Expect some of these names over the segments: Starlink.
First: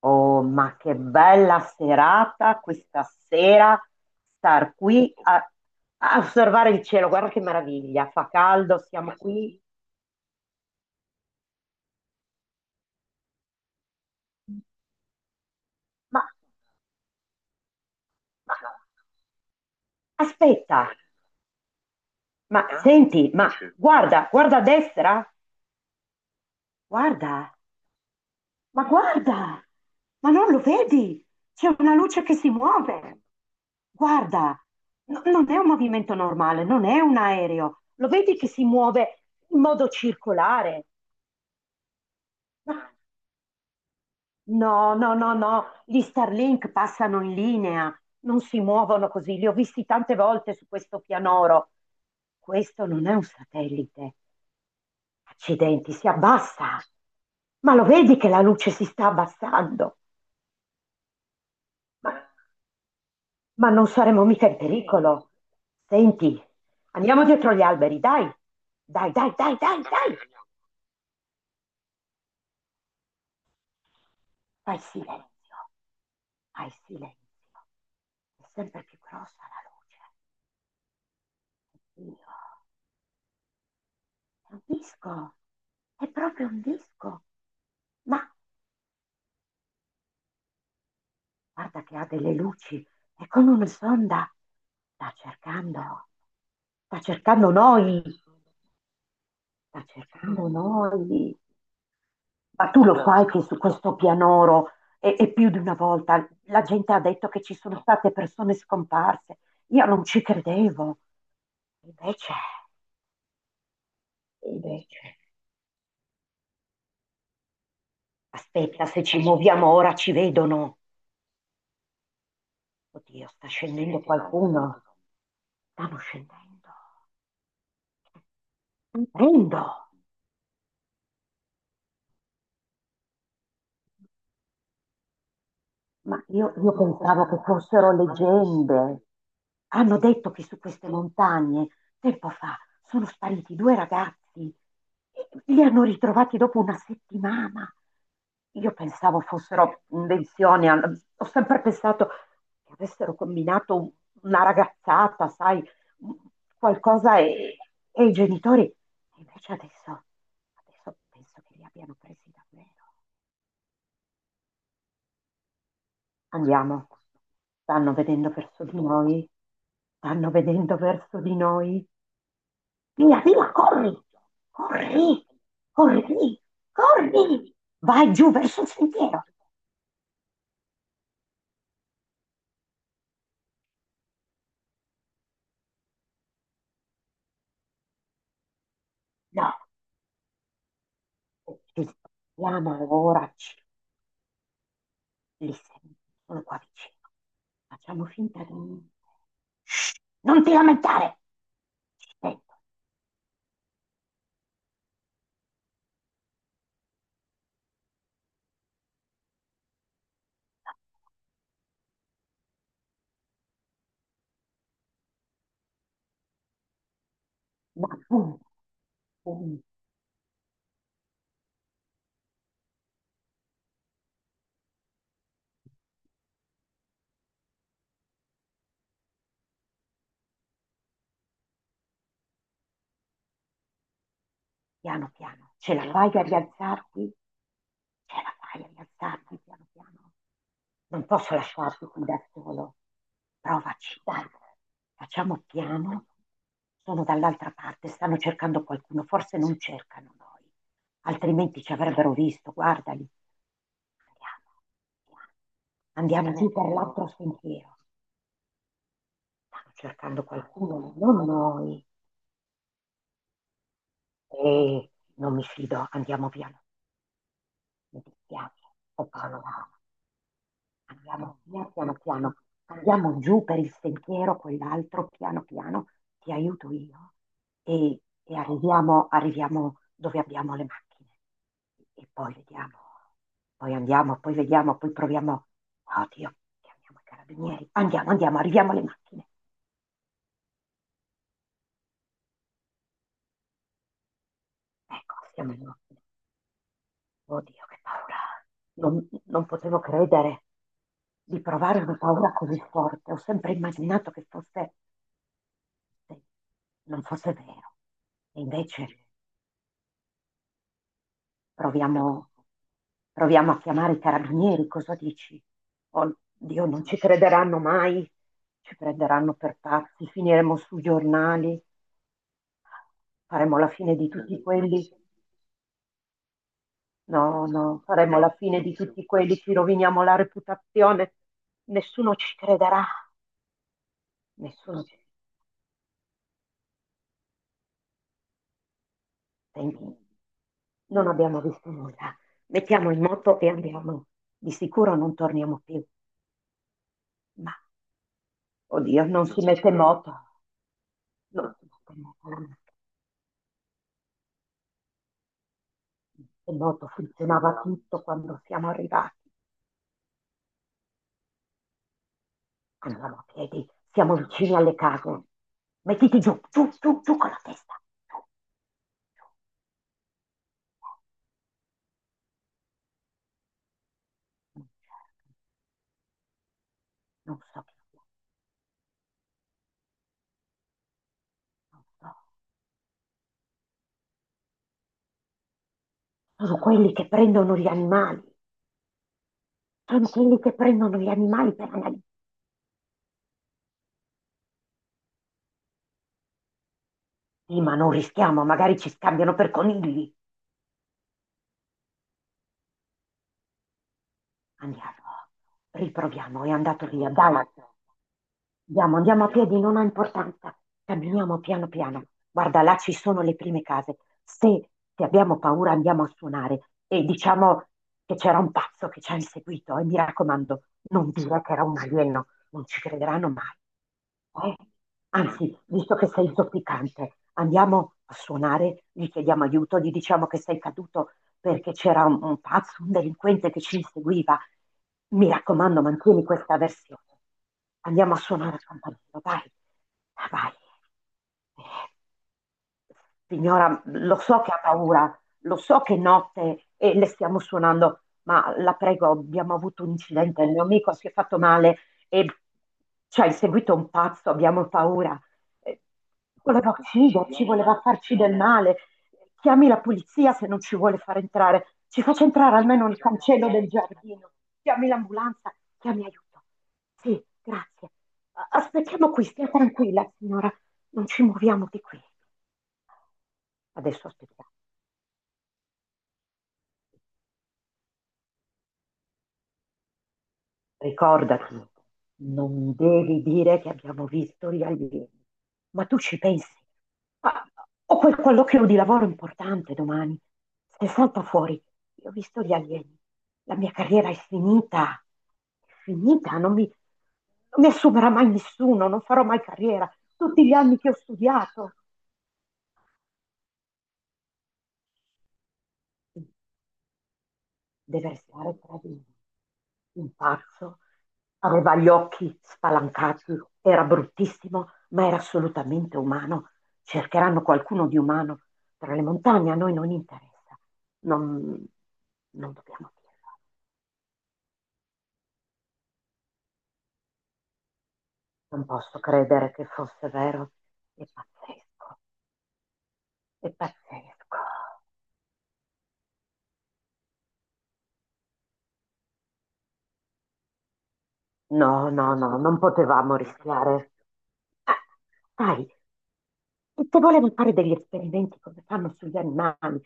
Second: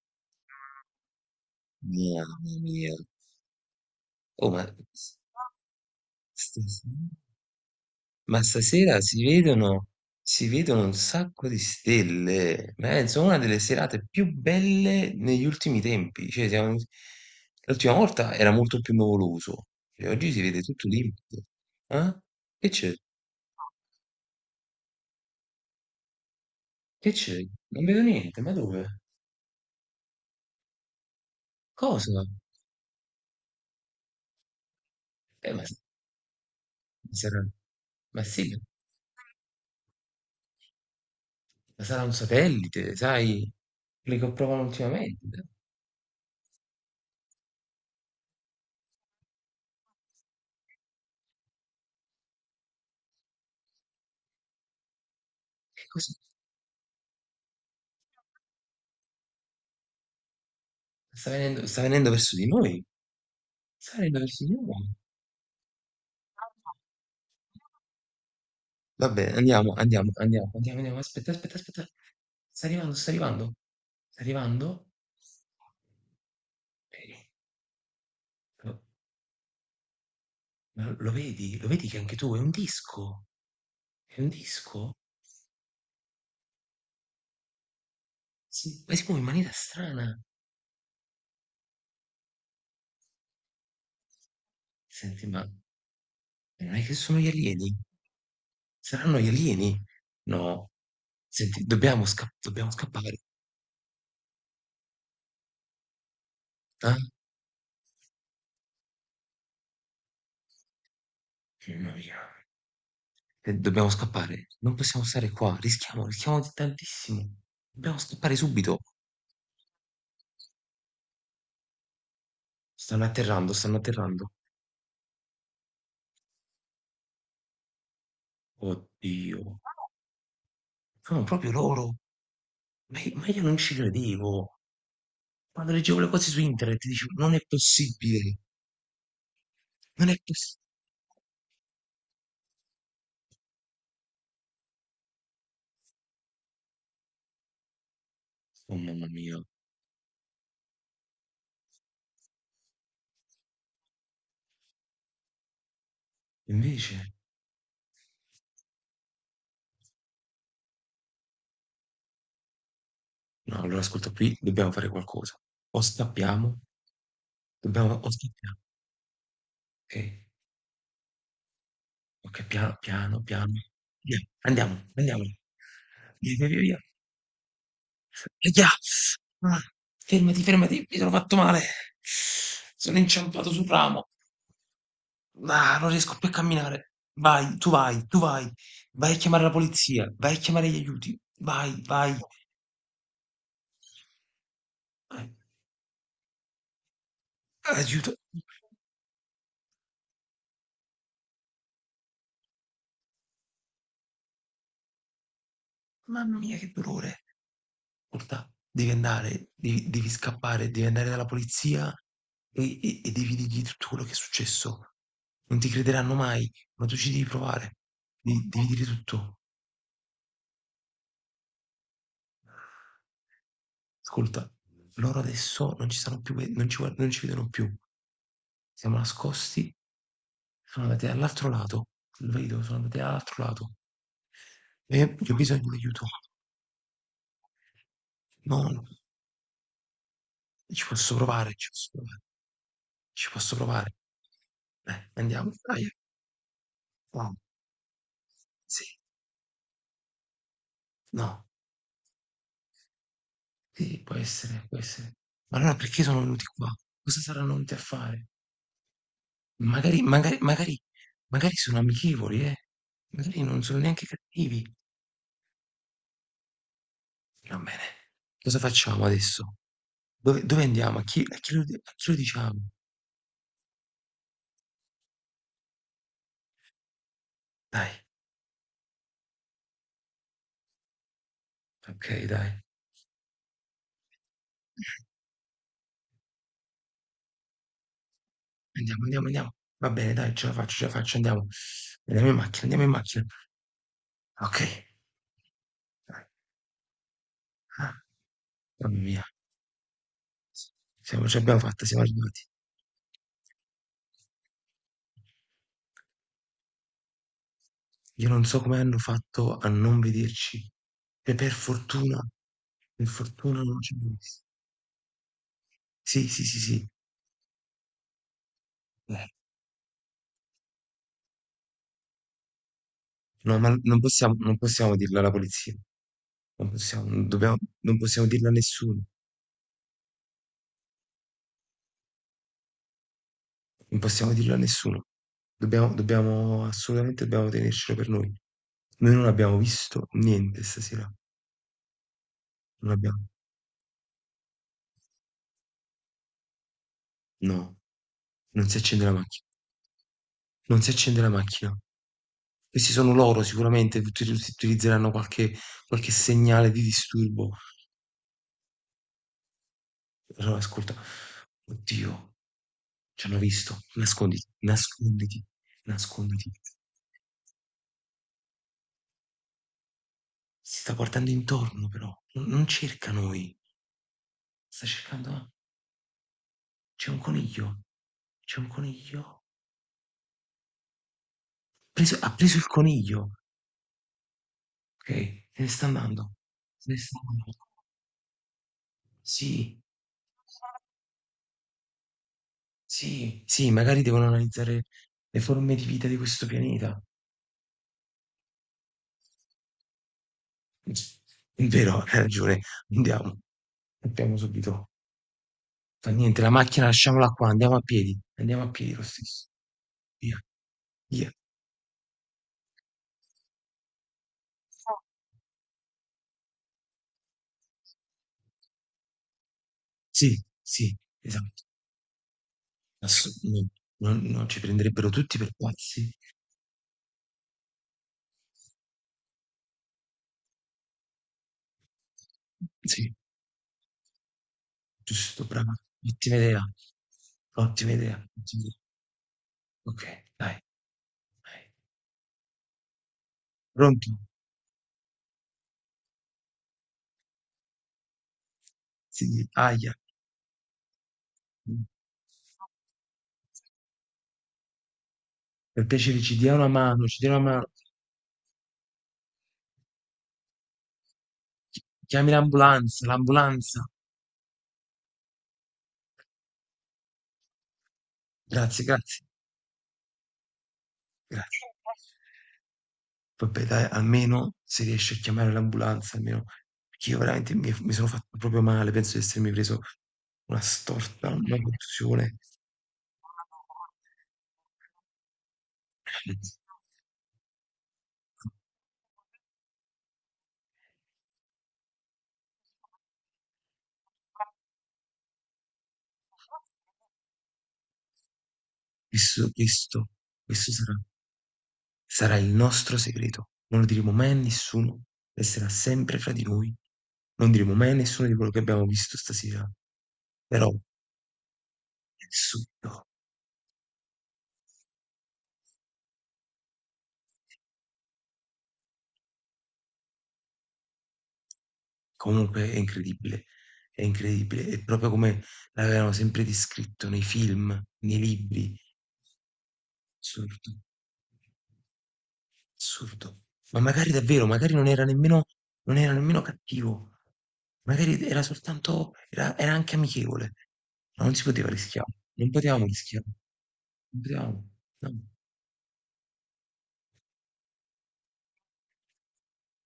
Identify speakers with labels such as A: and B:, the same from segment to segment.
A: Oh, ma che bella
B: Mamma
A: serata
B: mia.
A: questa sera,
B: Oh,
A: star qui a, a osservare il cielo,
B: stasera,
A: guarda che meraviglia, fa
B: ma
A: caldo,
B: stasera
A: siamo qui.
B: si vedono un sacco di stelle. Penso una delle serate più belle negli ultimi
A: Ma,
B: tempi. Cioè, siamo- l'ultima volta era
A: ma
B: molto più nuvoloso. Cioè, oggi si vede
A: aspetta,
B: tutto limpido. Eh?
A: ma
B: Che c'è?
A: senti, ma guarda, guarda a destra,
B: Che c'è?
A: guarda,
B: Non vedo niente. Ma dove?
A: guarda, ma non lo vedi? C'è una
B: Cosa?
A: luce che si muove. Guarda, non è
B: Ma,
A: un movimento normale, non è un
B: sarà,
A: aereo. Lo
B: ma
A: vedi che
B: sì,
A: si muove in modo circolare?
B: ma sarà un satellite, sai? Quelli che provano
A: No, no, no,
B: ultimamente.
A: no, gli Starlink passano in linea, non si muovono così, li ho visti tante volte su questo pianoro. Questo non è un satellite.
B: Che
A: Accidenti, si
B: cos'è?
A: abbassa. Ma lo vedi che la luce si sta abbassando?
B: Sta venendo
A: Ma,
B: verso di noi.
A: ma non
B: Sale
A: saremo
B: dal
A: mica in
B: Signore.
A: pericolo. Senti, andiamo dietro gli alberi, dai.
B: Va
A: Dai,
B: bene,
A: dai, dai,
B: andiamo,
A: dai,
B: andiamo,
A: dai.
B: andiamo, andiamo, andiamo. Aspetta, aspetta, aspetta. Sta arrivando, sta arrivando, sta
A: Fai
B: arrivando.
A: silenzio, fai
B: Eh,
A: silenzio. È
B: Lo,
A: sempre più grossa la luce.
B: ma lo vedi? Lo vedi che anche tu
A: Oddio.
B: è un disco? È un
A: È un
B: disco?
A: disco, è proprio un disco. Ma
B: Si, ma si muove in maniera strana.
A: guarda che ha delle luci, è come una sonda. Sta
B: Senti, ma
A: cercando,
B: non è che
A: sta
B: sono gli
A: cercando
B: alieni?
A: noi,
B: Saranno gli alieni?
A: sta cercando
B: No.
A: noi.
B: Senti, dobbiamo, sca-
A: Ma
B: dobbiamo
A: tu lo
B: scappare.
A: sai che su questo pianoro, e più di una volta, la gente
B: Eh?
A: ha detto che ci sono state persone scomparse. Io non ci credevo.
B: Mamma mia.
A: Invece,
B: Dobbiamo scappare. Non
A: invece,
B: possiamo stare qua. Rischiamo, rischiamo tantissimo. Dobbiamo scappare subito.
A: aspetta, se ci muoviamo ora ci vedono.
B: Stanno
A: Oddio, sta
B: atterrando, stanno
A: scendendo
B: atterrando.
A: qualcuno. Stanno scendendo.
B: Oddio.
A: Scendendo!
B: No, proprio loro. Ma io non ci credevo. Quando leggevo le
A: Ma
B: cose su
A: io
B: internet dicevo,
A: pensavo
B: non è
A: che fossero
B: possibile,
A: leggende. Hanno
B: non è
A: detto che su
B: possibile.
A: queste montagne, tempo fa, sono spariti due ragazzi. Li hanno ritrovati dopo una settimana. Io
B: Oh mamma
A: pensavo
B: mia.
A: fossero invenzioni, ho sempre pensato che avessero combinato una ragazzata, sai, un-
B: Invece,
A: qualcosa e i genitori. E invece adesso, adesso penso che li abbiano presi davvero.
B: no, allora ascolta qui, dobbiamo fare qualcosa. O scappiamo,
A: Andiamo. Stanno
B: dobbiamo, o
A: vedendo
B: scappiamo.
A: verso di noi.
B: Ok,
A: Stanno vedendo verso di noi.
B: ok, piano,
A: Via,
B: piano, piano.
A: via, corri!
B: Via, andiamo, andiamo.
A: Corri!
B: Via,
A: Corri!
B: via, via, via.
A: Corri! Vai giù verso il
B: Via.
A: sentiero.
B: Ah, fermati, fermati, mi sono fatto male. Sono inciampato sul ramo. Ah, non riesco più a camminare. Vai, tu vai, tu vai. Vai a chiamare la
A: No,
B: polizia, vai a chiamare gli aiuti. Vai,
A: ci
B: vai.
A: sentiamo ora.
B: Vai.
A: Li sento, sono qua vicino. Facciamo
B: Aiuto.
A: finta di... Non ti lamentare! Ci sento.
B: Mamma mia, che dolore. Ascolta, devi andare, devi, devi scappare, devi andare dalla polizia e devi dirgli tutto quello che è successo. Non ti crederanno mai, ma tu ci devi provare.
A: No, boom,
B: Devi, devi dire tutto.
A: boom.
B: Ascolta, loro adesso non ci stanno più, ve- non ci, guard- non ci vedono più. Siamo nascosti, sono andati dall'altro lato. Lo vedo, sono andati dall'altro lato.
A: Piano,
B: Io ho
A: piano.
B: bisogno
A: Ce
B: di
A: la
B: aiuto.
A: fai a rialzarti? Ce la fai a
B: No, no,
A: rialzarti piano, piano.
B: ci
A: Non
B: posso
A: posso
B: provare, ci
A: lasciarti
B: posso
A: qui da
B: provare,
A: solo.
B: ci posso provare.
A: Provaci, dai. Facciamo
B: Andiamo, dai.
A: piano. Sono
B: No,
A: dall'altra parte, stanno cercando
B: sì,
A: qualcuno. Forse non cercano noi,
B: no,
A: altrimenti ci avrebbero visto. Guardali.
B: sì, può essere, può essere. Ma allora perché sono
A: Andiamo, andiamo. Andiamo
B: venuti
A: giù per
B: qua?
A: l'altro
B: Cosa saranno venuti
A: sentiero.
B: a fare?
A: Stanno
B: Magari,
A: cercando
B: magari, magari,
A: qualcuno, non
B: magari sono
A: noi.
B: amichevoli, eh? Magari non sono neanche
A: E
B: cattivi.
A: non mi fido, andiamo piano.
B: Va bene,
A: Mi
B: cosa
A: dispiace. Ho
B: facciamo adesso?
A: paura.
B: Dove, dove andiamo?
A: Andiamo via
B: A
A: piano
B: chi lo
A: piano,
B: diciamo?
A: andiamo giù per il sentiero, quell'altro, piano piano, ti aiuto io
B: Dai,
A: e arriviamo, arriviamo dove abbiamo le macchine e
B: ok,
A: poi
B: dai.
A: vediamo, poi andiamo, poi vediamo, poi proviamo. Oddio, chiamiamo i carabinieri, andiamo, andiamo, arriviamo alle
B: Andiamo, andiamo,
A: macchine.
B: andiamo. Va bene, dai, ce la faccio, andiamo. Andiamo in macchina, andiamo in macchina. Ok.
A: Ecco, siamo alle macchine. Oddio, che paura.
B: Mamma mia,
A: Non potevo credere
B: siamo- ce
A: di
B: l'abbiamo
A: provare
B: fatta,
A: una
B: siamo
A: paura
B: arrivati.
A: così forte. Ho sempre immaginato che fosse se non fosse vero.
B: Io
A: E
B: non so come
A: invece
B: hanno fatto a non vederci. E
A: proviamo,
B: per
A: proviamo a
B: fortuna non
A: chiamare
B: ci
A: i
B: abbiamo visto.
A: carabinieri, cosa dici?
B: Sì, sì, sì,
A: Oddio, non
B: sì.
A: ci crederanno mai, ci
B: Eh,
A: prenderanno per pazzi, finiremo sui giornali,
B: no,
A: faremo la
B: ma
A: fine
B: non
A: di
B: possiamo,
A: tutti
B: non
A: quelli.
B: possiamo dirlo alla polizia. Non possiamo, non
A: No,
B: dobbiamo,
A: no,
B: non
A: faremo
B: possiamo
A: la
B: dirlo a
A: fine di
B: nessuno.
A: tutti quelli, ci roviniamo la reputazione. Nessuno ci crederà,
B: Non possiamo dirlo a
A: nessuno ci...
B: nessuno. Dobbiamo, dobbiamo, assolutamente dobbiamo tenercelo per noi. Noi non abbiamo
A: Senti,
B: visto niente
A: non
B: stasera.
A: abbiamo visto nulla. Mettiamo
B: Non
A: in
B: abbiamo.
A: moto e andiamo. Di sicuro non torniamo più. Ma
B: No, non si
A: oddio,
B: accende la
A: non si
B: macchina.
A: mette in moto.
B: Non si accende la
A: Non si
B: macchina.
A: mette in moto la macchina.
B: Questi sono loro sicuramente, uti- utilizzeranno qualche, qualche
A: In
B: segnale di
A: moto
B: disturbo.
A: funzionava tutto quando siamo arrivati.
B: Allora, ascolta, oddio,
A: Andavamo a
B: ci hanno
A: piedi,
B: visto.
A: siamo
B: Nasconditi,
A: vicini alle case.
B: nasconditi,
A: Mettiti giù,
B: nasconditi.
A: giù, giù, giù con la testa. Giù, giù.
B: Si sta guardando intorno però, non, non cerca noi. Sta cercando, ah, c'è un
A: Non cercano, non so
B: coniglio,
A: chi sia,
B: c'è un coniglio.
A: non so.
B: Preso- ha preso il coniglio, ok, se ne sta andando.
A: Sono
B: Se
A: quelli
B: ne
A: che
B: sta andando.
A: prendono gli animali.
B: Sì,
A: Sono quelli che prendono gli animali per analizzare.
B: sì, sì, magari devono analizzare le forme di vita di questo pianeta.
A: Sì, ma non rischiamo, magari ci scambiano per conigli.
B: È vero, hai ragione, andiamo. Partiamo subito.
A: Andiamo,
B: Fa niente,
A: riproviamo,
B: la
A: è
B: macchina
A: andato via,
B: lasciamola
A: dai.
B: qua, andiamo a piedi. Andiamo a piedi
A: Andiamo,
B: lo
A: andiamo a
B: stesso.
A: piedi, non ha
B: Via,
A: importanza.
B: via.
A: Camminiamo piano piano. Guarda, là ci sono le prime case. Se, se abbiamo paura andiamo a suonare e diciamo che c'era un pazzo che ci ha inseguito e mi
B: Sì,
A: raccomando,
B: sì,
A: non dire che
B: esatto.
A: era un alieno, non ci crederanno
B: Ass-
A: mai.
B: no, non
A: Eh,
B: ci prenderebbero tutti per
A: Anzi, visto che
B: pazzi.
A: sei zoppicante, andiamo a suonare, gli chiediamo aiuto, gli diciamo che sei caduto perché c'era un pazzo, un
B: Sì,
A: delinquente che ci inseguiva. Mi
B: giusto, brava.
A: raccomando, mantieni
B: Ottima
A: questa
B: idea,
A: versione.
B: ottima
A: Andiamo
B: idea,
A: a suonare a
B: ottima idea.
A: campanello, vai,
B: Ok,
A: vai.
B: dai, dai.
A: Signora,
B: Pronto?
A: lo so che ha paura, lo so che è notte e le stiamo suonando, ma la prego,
B: Sì,
A: abbiamo avuto un
B: aia.
A: incidente, il mio amico si è fatto male e ci ha inseguito un pazzo, abbiamo paura. Eh,
B: Per piacere, ci dia una
A: Voleva
B: mano, ci dia
A: ucciderci,
B: una mano.
A: voleva farci del male. Chiami la polizia se non ci vuole far entrare.
B: Chi-
A: Ci faccia
B: chiami
A: entrare almeno nel
B: l'ambulanza,
A: cancello del
B: l'ambulanza.
A: giardino. Chiami l'ambulanza, chiami aiuto. Sì, grazie.
B: Grazie,
A: Aspettiamo
B: grazie,
A: qui, stia tranquilla, signora. Non ci
B: grazie.
A: muoviamo di qui.
B: Vabbè dai,
A: Adesso aspettiamo.
B: almeno se riesci a chiamare l'ambulanza, almeno, perché io veramente mi, mi sono fatto proprio male, penso di essermi preso una storta, una
A: Ricordati,
B: contusione.
A: non devi dire che abbiamo visto gli alieni. Ma tu ci pensi? Ah, ho quel colloquio di lavoro importante domani. Se salta fuori, io ho visto gli alieni. La mia carriera è finita. È finita, non mi assumerà mai nessuno, non farò mai
B: Questo,
A: carriera.
B: questo,
A: Tutti gli
B: questo
A: anni che
B: sarà,
A: ho studiato.
B: sarà il nostro segreto. Non lo diremo mai a nessuno, resterà sempre fra di noi. Non diremo mai a nessuno di quello che
A: Deversare
B: abbiamo
A: Trevino.
B: visto stasera.
A: Un
B: Però,
A: pazzo aveva gli occhi
B: subito.
A: spalancati, era bruttissimo, ma era assolutamente umano. Cercheranno qualcuno di umano tra le montagne, a noi non interessa. Non, non
B: Comunque è
A: dobbiamo dirlo.
B: incredibile, è incredibile. È proprio come l'avevano sempre descritto nei film, nei
A: Non
B: libri.
A: posso credere che fosse vero.
B: Assurdo,
A: È pazzesco,
B: assurdo.
A: è
B: Ma magari
A: pazzesco.
B: davvero, magari non era nemmeno, non era nemmeno cattivo. Magari era soltanto, era, era anche amichevole. Ma non si poteva
A: No,
B: rischiare.
A: no, no,
B: Non
A: non
B: potevamo
A: potevamo
B: rischiare.
A: rischiare.
B: Non potevamo.
A: Ah,
B: No.
A: dai, e se volevi fare degli esperimenti come fanno sugli animali,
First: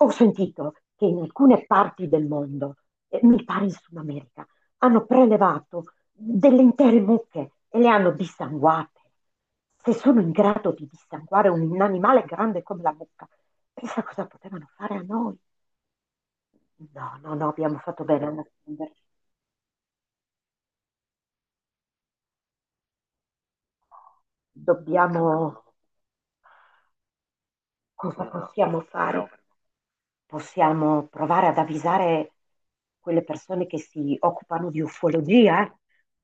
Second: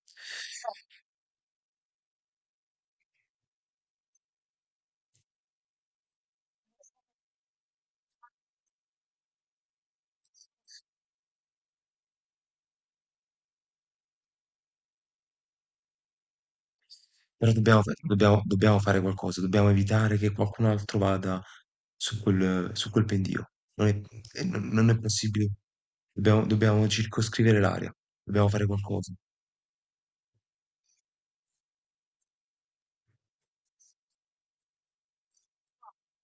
A: ho sentito che in alcune parti del mondo, mi pare in Sud America, hanno prelevato delle intere mucche e le hanno dissanguate. Se sono in grado di dissanguare un animale grande come la mucca, pensa cosa potevano fare a noi. No, no, no,
B: Però
A: abbiamo
B: dobbiamo, fa-
A: fatto bene a
B: dobbiamo- dobbiamo fare
A: nasconderci.
B: qualcosa, dobbiamo evitare che qualcun altro vada su quel pendio. Non è, non- non è possibile.
A: Dobbiamo...
B: Dobbiamo, dobbiamo circoscrivere l'area,
A: Cosa
B: dobbiamo fare
A: possiamo
B: qualcosa.
A: fare? Possiamo provare ad avvisare quelle persone che si occupano di ufologia, eh?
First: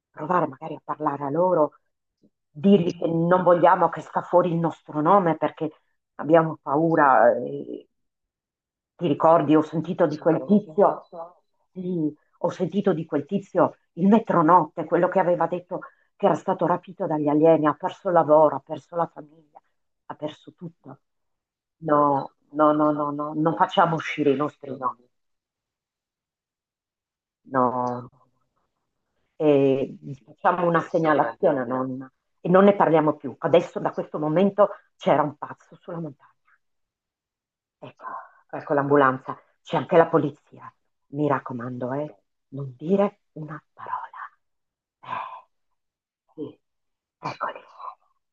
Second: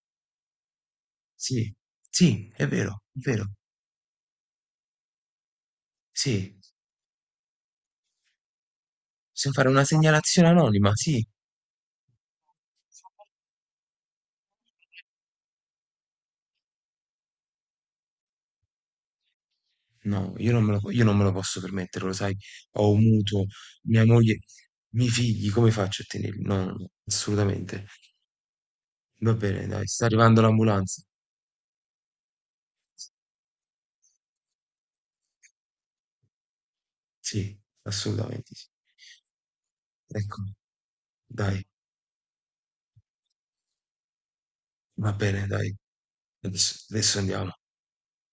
A: Provare magari a parlare a
B: Sì,
A: loro,
B: sì, è
A: dirgli
B: vero,
A: che
B: è
A: non
B: vero.
A: vogliamo che sta fuori il nostro nome perché abbiamo
B: Sì,
A: paura. Eh, ti
B: possiamo
A: ricordi, ho
B: fare una
A: sentito di quel
B: segnalazione anonima,
A: tizio,
B: sì.
A: sì, ho sentito di quel tizio il metronotte, quello che aveva detto che era stato rapito dagli alieni, ha perso il lavoro, ha perso la famiglia, ha
B: No, io
A: perso
B: non me lo,
A: tutto.
B: io non me lo posso permettere, lo
A: No,
B: sai,
A: no,
B: ho
A: no,
B: un
A: no, no,
B: mutuo,
A: non facciamo
B: mia
A: uscire
B: moglie,
A: i
B: i
A: nostri
B: miei
A: nomi,
B: figli, come faccio a tenerli? No, no, no, assolutamente.
A: no,
B: Va bene, dai,
A: e
B: sta arrivando
A: facciamo una
B: l'ambulanza.
A: segnalazione a nonna e non ne parliamo più. Adesso da questo momento c'era un pazzo sulla montagna.
B: Sì,
A: Ecco,
B: assolutamente sì.
A: ecco l'ambulanza, c'è anche la
B: Ecco.
A: polizia. Mi
B: Dai,
A: raccomando, non dire una parola.
B: va bene,
A: Eh,
B: dai,
A: sì,
B: adesso, adesso andiamo.
A: eccoli.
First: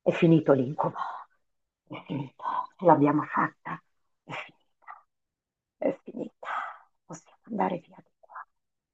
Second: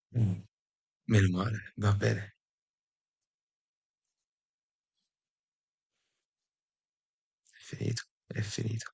A: È
B: Mm.
A: finito l'incubo.
B: Meno male, va
A: È
B: bene,
A: finito. Ce l'abbiamo fatta. È finita. È finita. Possiamo
B: è
A: andare via
B: finito,
A: di
B: è
A: qua.
B: finito.